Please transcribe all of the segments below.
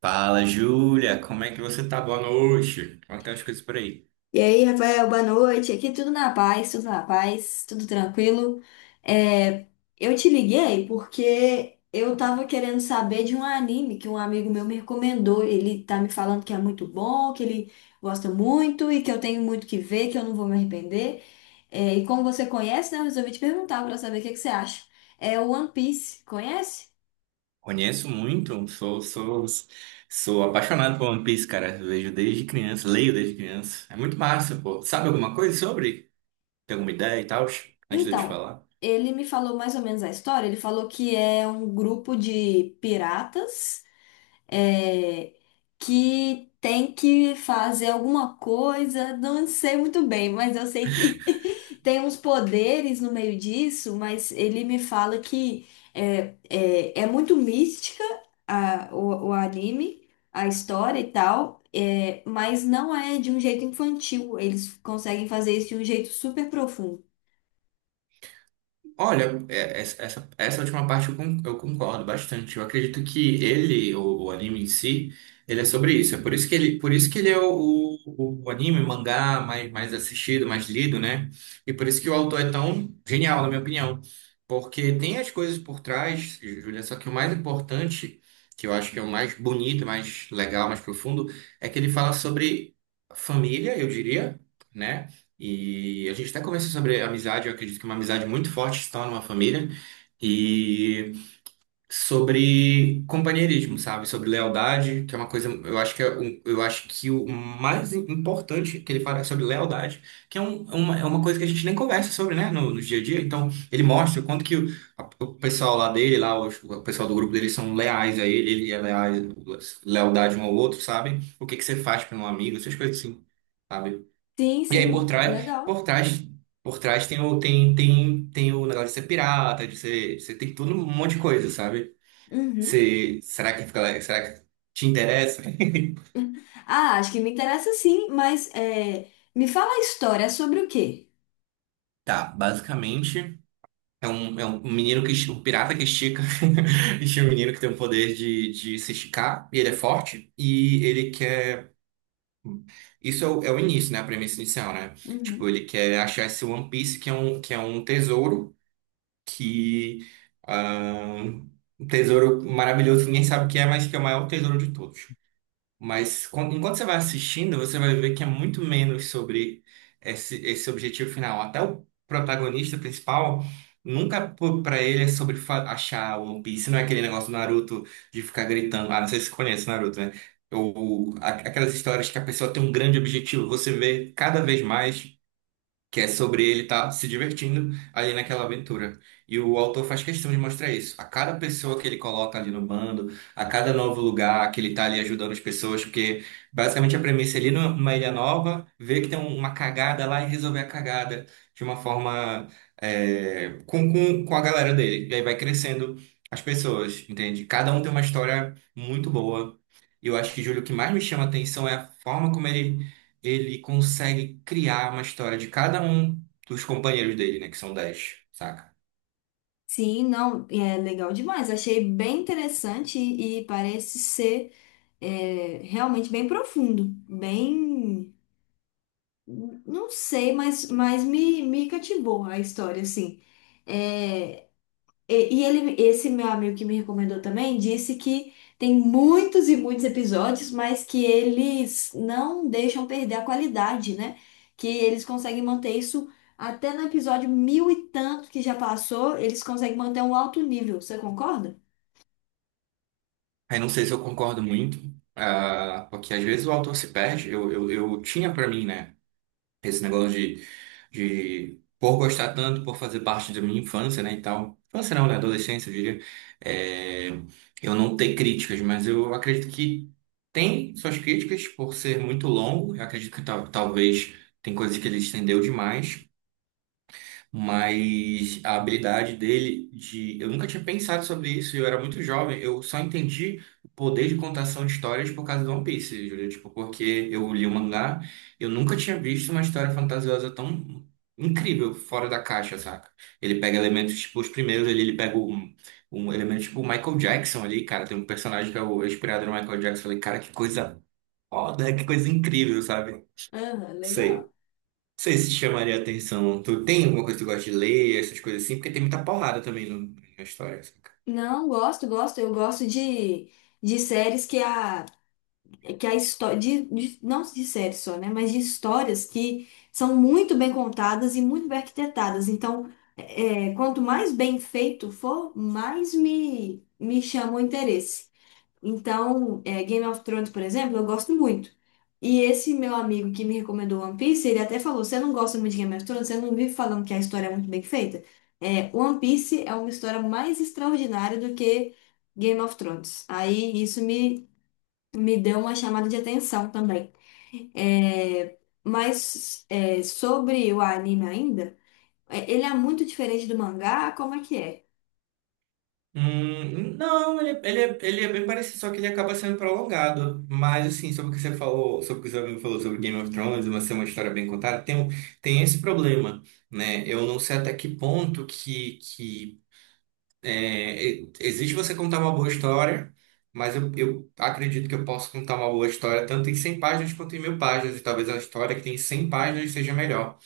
Fala, Júlia, como é que você tá? Boa noite. Como é que tá as coisas por aí? E aí, Rafael, boa noite. Aqui tudo na paz, tudo na paz, tudo tranquilo. É, eu te liguei porque eu tava querendo saber de um anime que um amigo meu me recomendou. Ele tá me falando que é muito bom, que ele gosta muito e que eu tenho muito que ver, que eu não vou me arrepender. É, e como você conhece, né, eu resolvi te perguntar para saber o que que você acha. É o One Piece, conhece? Conheço muito, sou apaixonado por One Piece, cara. Vejo desde criança, leio desde criança. É muito massa, pô. Sabe alguma coisa sobre? Tem alguma ideia e tal? Antes de eu te Então, falar. ele me falou mais ou menos a história. Ele falou que é um grupo de piratas. é, que tem que fazer alguma coisa, não sei muito bem, mas eu sei que tem uns poderes no meio disso, mas ele me fala que é muito mística o anime, a história e tal. É, mas não é de um jeito infantil. Eles conseguem fazer isso de um jeito super profundo. Olha, essa última parte eu concordo bastante. Eu acredito que o anime em si, ele é sobre isso. É por isso que ele é o anime, mangá mais assistido, mais lido, né? E por isso que o autor é tão genial, na minha opinião. Porque tem as coisas por trás, Julia, só que o mais importante, que eu acho que é o mais bonito, mais legal, mais profundo, é que ele fala sobre família, eu diria, né? E a gente até conversou sobre amizade, eu acredito que é uma amizade muito forte se torna uma família, e sobre companheirismo, sabe? Sobre lealdade, que é uma coisa, eu acho que eu acho que o mais importante que ele fala é sobre lealdade, que é uma coisa que a gente nem conversa sobre, né, no dia a dia. Então, ele mostra o quanto que o pessoal lá dele, lá, pessoal do grupo dele são leais a ele é leal, lealdade um ao outro, sabe? O que que você faz para um amigo, essas coisas assim, sabe? Sim, E aí por sim, trás, legal. por trás, por trás tem o tem tem tem o negócio de ser pirata, você tem tudo um monte de coisa, sabe? Uhum. Você, será que fica, será que te interessa? Ah, acho que me interessa sim, mas me fala a história é sobre o quê? Tá, basicamente é um, um pirata que estica, estica um menino que tem o poder de se esticar e ele é forte e ele quer isso é o início, né? A premissa inicial, né? Tipo, Uhum. ele quer achar esse One Piece que é um que ah, tesouro maravilhoso, ninguém sabe o que é, mas que é o maior tesouro de todos. Mas enquanto você vai assistindo, você vai ver que é muito menos sobre esse objetivo final. Até o protagonista principal, nunca para ele é sobre achar o One Piece, não é aquele negócio do Naruto de ficar gritando. Ah, não sei se você conhece o Naruto, né? Ou aquelas histórias que a pessoa tem um grande objetivo, você vê cada vez mais que é sobre ele estar se divertindo ali naquela aventura. E o autor faz questão de mostrar isso. A cada pessoa que ele coloca ali no bando, a cada novo lugar que ele está ali ajudando as pessoas, porque basicamente a premissa é ali numa ilha nova, ver que tem uma cagada lá e resolver a cagada de uma forma com a galera dele. E aí vai crescendo as pessoas, entende? Cada um tem uma história muito boa. E eu acho que, Júlio, o que mais me chama a atenção é a forma como ele consegue criar uma história de cada um dos companheiros dele, né? Que são 10, saca? Sim, não, é legal demais. Achei bem interessante e parece ser realmente bem profundo, bem, não sei, mas me cativou a história, assim. É, e ele, esse meu amigo que me recomendou também disse que tem muitos e muitos episódios, mas que eles não deixam perder a qualidade, né? Que eles conseguem manter isso até no episódio mil e tanto que já passou, eles conseguem manter um alto nível. Você concorda? Aí não sei se eu concordo muito, porque às vezes o autor se perde. Eu tinha pra mim, né? Esse negócio por gostar tanto, por fazer parte da minha infância, né? E tal. Infância não, né? Adolescência, eu diria. É, eu não ter críticas, mas eu acredito que tem suas críticas por ser muito longo. Eu acredito que talvez tem coisas que ele estendeu demais. Mas a habilidade dele de. Eu nunca tinha pensado sobre isso, eu era muito jovem, eu só entendi o poder de contação de histórias por causa do One Piece, Júlia. Tipo, porque eu li o mangá, eu nunca tinha visto uma história fantasiosa tão incrível, fora da caixa, saca? Ele pega elementos, tipo, os primeiros ali, ele pega um elemento tipo o Michael Jackson ali, cara. Tem um personagem que é o é inspirado no Michael Jackson. Eu falei, cara, que coisa foda, que coisa incrível, sabe? Ah, Sei. legal. Não sei se chamaria atenção. Tu tem alguma coisa que tu gosta de ler, essas coisas assim? Porque tem muita porrada também na história. Saca? Não, gosto, gosto. Eu gosto de séries que a história não de séries só, né, mas de histórias que são muito bem contadas e muito bem arquitetadas. Então, quanto mais bem feito for, mais me chama o interesse. Então, Game of Thrones, por exemplo, eu gosto muito. E esse meu amigo que me recomendou One Piece, ele até falou: você não gosta muito de Game of Thrones, você não vive falando que a história é muito bem feita. É, One Piece é uma história mais extraordinária do que Game of Thrones. Aí isso me deu uma chamada de atenção também. É, mas sobre o anime ainda, ele é muito diferente do mangá, como é que é? Não, ele é bem parecido, só que ele acaba sendo prolongado. Mas, assim, sobre o que você falou, sobre o que o seu amigo falou sobre Game of Thrones, uma ser uma história bem contada, tem esse problema, né? Eu não sei até que ponto que existe você contar uma boa história, mas eu acredito que eu posso contar uma boa história tanto em 100 páginas quanto em 1.000 páginas, e talvez a história que tem 100 páginas seja melhor.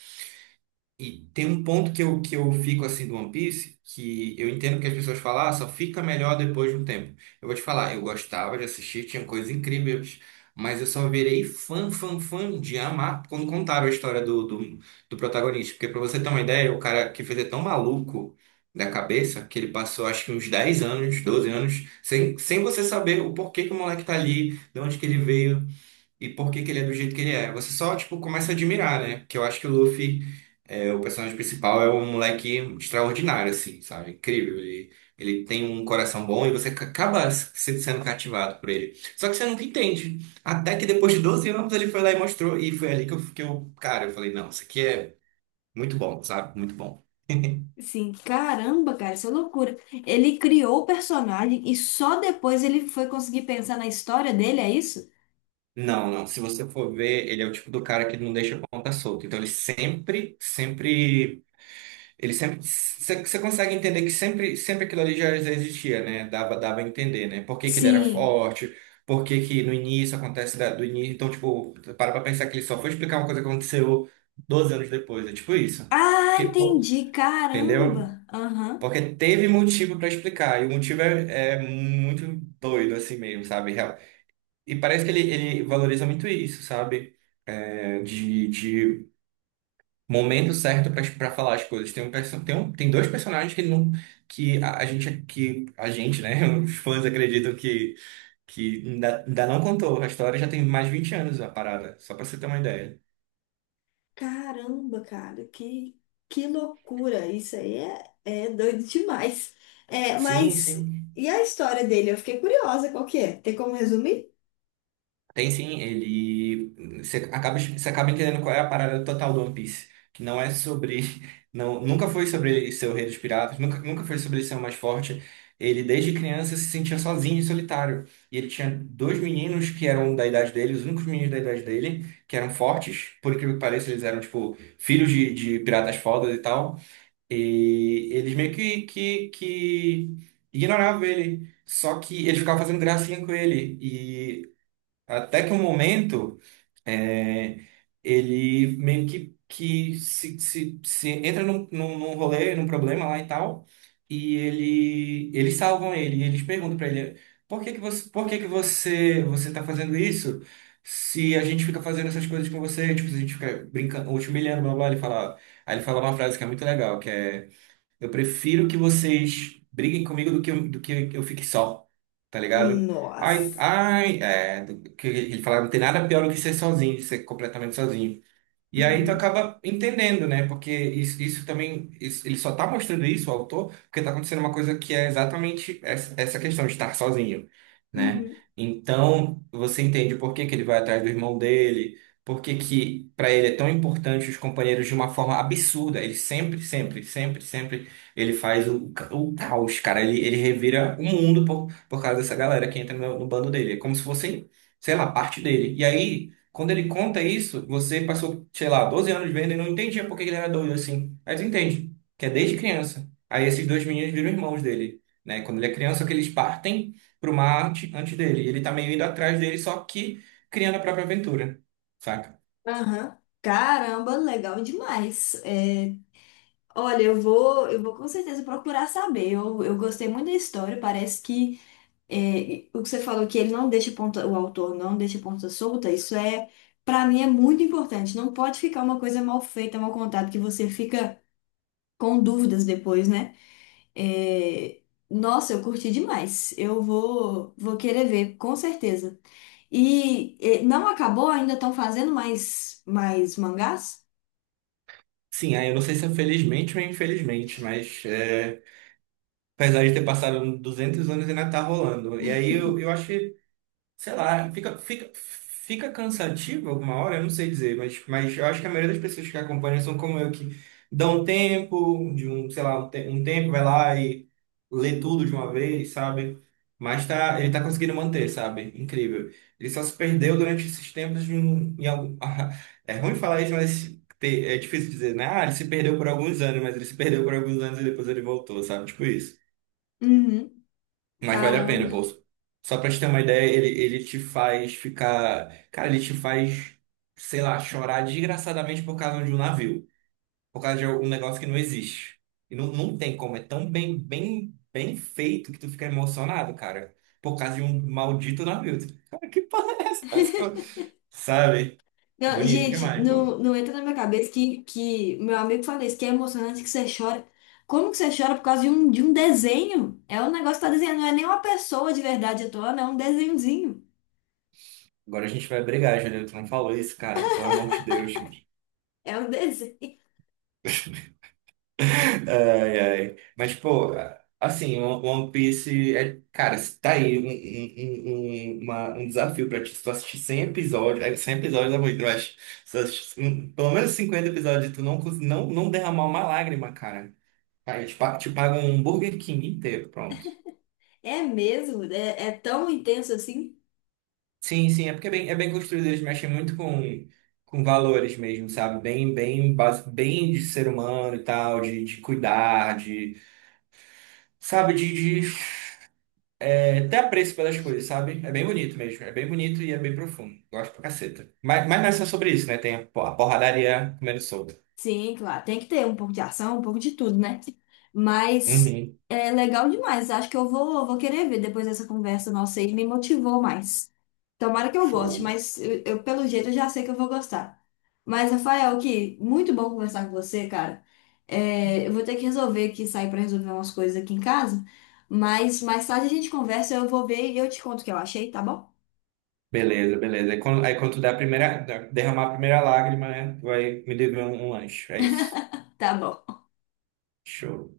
E tem um ponto que eu fico assim do One Piece, que eu entendo que as pessoas falam, só fica melhor depois de um tempo. Eu vou te falar, eu gostava de assistir, tinha coisas incríveis, mas eu só virei fã, fã, fã de amar quando contaram a história do protagonista. Porque pra você ter uma ideia, o cara que fez é tão maluco da cabeça que ele passou acho que uns 10 anos, 12 anos, sem você saber o porquê que o moleque tá ali, de onde que ele veio, e por que que ele é do jeito que ele é. Você só, tipo, começa a admirar, né? Porque eu acho que o Luffy, o personagem principal, é um moleque extraordinário, assim, sabe? Incrível. Ele tem um coração bom e você acaba sendo cativado por ele. Só que você nunca entende. Até que depois de 12 anos ele foi lá e mostrou. E foi ali que cara, eu falei, não, isso aqui é muito bom, sabe? Muito bom. Assim, caramba, cara, isso é loucura. Ele criou o personagem e só depois ele foi conseguir pensar na história dele, é isso? Não, não. Se você for ver, ele é o tipo do cara que não deixa a ponta solta. Então ele sempre. Você consegue entender que sempre aquilo ali já existia, né? Dava a entender, né? Por que que ele era Sim. forte, por que que no início acontece do início. Então, tipo, para pra pensar que ele só foi explicar uma coisa que aconteceu 12 anos depois. É tipo isso. Ah, Que, pô, entendi, entendeu? caramba. Aham. Porque teve motivo para explicar. E o motivo é muito doido, assim mesmo, sabe? Real. E parece que ele valoriza muito isso, sabe? É, de Momento certo para falar as coisas. Tem um, perso- tem um, tem dois personagens que ele não que a gente, né, os fãs acreditam que ainda não contou. A história já tem mais de 20 anos a parada, só para você ter uma ideia. Caramba, cara, que loucura! Isso aí é doido demais. É, Sim, mas sim. e a história dele? Eu fiquei curiosa, qual que é? Tem como resumir? Tem sim, ele. Você acaba entendendo qual é a parada total do One Piece. Que não é sobre. Não, nunca foi sobre ele ser o rei dos piratas, nunca, nunca foi sobre ele ser o mais forte. Ele, desde criança, se sentia sozinho e solitário. E ele tinha dois meninos que eram da idade dele, os únicos meninos da idade dele, que eram fortes. Por incrível que pareça, eles eram, tipo, filhos de piratas fodas e tal. E eles meio que ignoravam ele. Só que eles ficavam fazendo gracinha com ele. E até que um momento, é, ele meio que se entra num rolê, num problema lá e tal, e eles salvam ele, e eles perguntam pra ele, por que que você tá fazendo isso? Se a gente fica fazendo essas coisas com você, tipo, se a gente fica brincando, ou te humilhando, blá, blá, blá", ele fala, aí ele fala uma frase que é muito legal, que é eu prefiro que vocês briguem comigo do que eu fique só, tá ligado? Ai, Nossa. ai, é, do que ele falava, não tem nada pior do que ser sozinho, ser completamente sozinho. E aí tu Uhum. acaba entendendo, né? Porque isso também, ele só tá mostrando isso, o autor, porque tá acontecendo uma coisa que é exatamente essa questão de estar sozinho, né? Uhum. Então, você entende por que que ele vai atrás do irmão dele, por que que para ele é tão importante os companheiros de uma forma absurda. Ele sempre, ele faz o caos, cara. Ele revira o mundo por causa dessa galera que entra no bando dele. É como se fosse, sei lá, parte dele. E aí quando ele conta isso, você passou, sei lá, 12 anos vendo e não entendia por que ele era doido assim. Mas entende, que é desde criança. Aí esses dois meninos viram irmãos dele, né? Quando ele é criança, que eles partem pro mar antes dele. E ele tá meio indo atrás dele, só que criando a própria aventura, saca? Aham. Caramba, legal demais. É, olha, eu vou com certeza procurar saber. Eu gostei muito da história. Parece que é, o que você falou que ele não deixa ponta, o autor não deixa ponta solta, isso é, para mim é muito importante. Não pode ficar uma coisa mal feita, mal contada, que você fica com dúvidas depois, né? É, nossa, eu curti demais. Eu vou querer ver, com certeza. E, não acabou? Ainda estão fazendo mais mangás? Sim, aí eu não sei se é felizmente ou infelizmente, mas apesar de ter passado 200 anos, ainda tá rolando. E aí eu acho. Sei lá, fica cansativo alguma hora, eu não sei dizer, mas, eu acho que a maioria das pessoas que acompanham são como eu, que dão um tempo, de um, sei lá, um, te- um tempo, vai lá e lê tudo de uma vez, sabe? Mas tá, ele tá conseguindo manter, sabe? Incrível. Ele só se perdeu durante esses tempos de um, em algum... É ruim falar isso, mas é difícil dizer, né? Ah, ele se perdeu por alguns anos, mas ele se perdeu por alguns anos e depois ele voltou, sabe? Tipo isso. Uhum. Mas vale a Caramba. pena, pô. Só pra te ter uma ideia, ele te faz ficar. Cara, ele te faz, sei lá, chorar desgraçadamente por causa de um navio. Por causa de um negócio que não existe. E não, não tem como. É tão bem, bem, bem feito que tu fica emocionado, cara. Por causa de um maldito navio. Tu Cara, que porra é essa? Parece que eu. Sabe? É Não, bonito gente, demais, pô. não, não entra na minha cabeça que meu amigo fala isso, que é emocionante que você chora. Como que você chora por causa de um desenho? É um negócio que tá desenhando, não é nem uma pessoa de verdade atuando, é um desenhozinho. Agora a gente vai brigar, Juliano. Tu não falou isso, cara. Pelo amor de Deus, gente. É um desenho. Ai, ai. Mas, pô, assim, o One Piece é, cara, tá aí um desafio pra ti. Se tu assistir 100 episódios, 100 episódios é muito, mas se tu assistir pelo menos 50 episódios, e tu não derramar uma lágrima, cara. Aí te pagam um Burger King inteiro, pronto. É mesmo, é tão intenso assim. Sim, sim, é porque é bem, construído, eles mexem muito com valores mesmo, sabe? Bem de ser humano e tal, de cuidar, de. Sabe, de É até apreço pelas coisas, sabe? É bem bonito mesmo. É bem bonito e é bem profundo. Gosto pra caceta. Mas não é só sobre isso, né? Tem a porradaria comendo solta. Sim, claro. Tem que ter um pouco de ação, um pouco de tudo, né? Mas Uhum. é legal demais. Acho que eu vou querer ver depois dessa conversa nossa aí. Me motivou mais. Tomara que eu goste, Show. mas pelo jeito eu já sei que eu vou gostar. Mas, Rafael, que muito bom conversar com você, cara. É, eu vou ter que resolver aqui, sair para resolver umas coisas aqui em casa. Mas mais tarde a gente conversa, eu vou ver e eu te conto o que eu achei, tá bom? Beleza, beleza. Aí quando tu der derramar a primeira lágrima, né? Tu vai me dever um lanche. É isso. Tá bom. Show.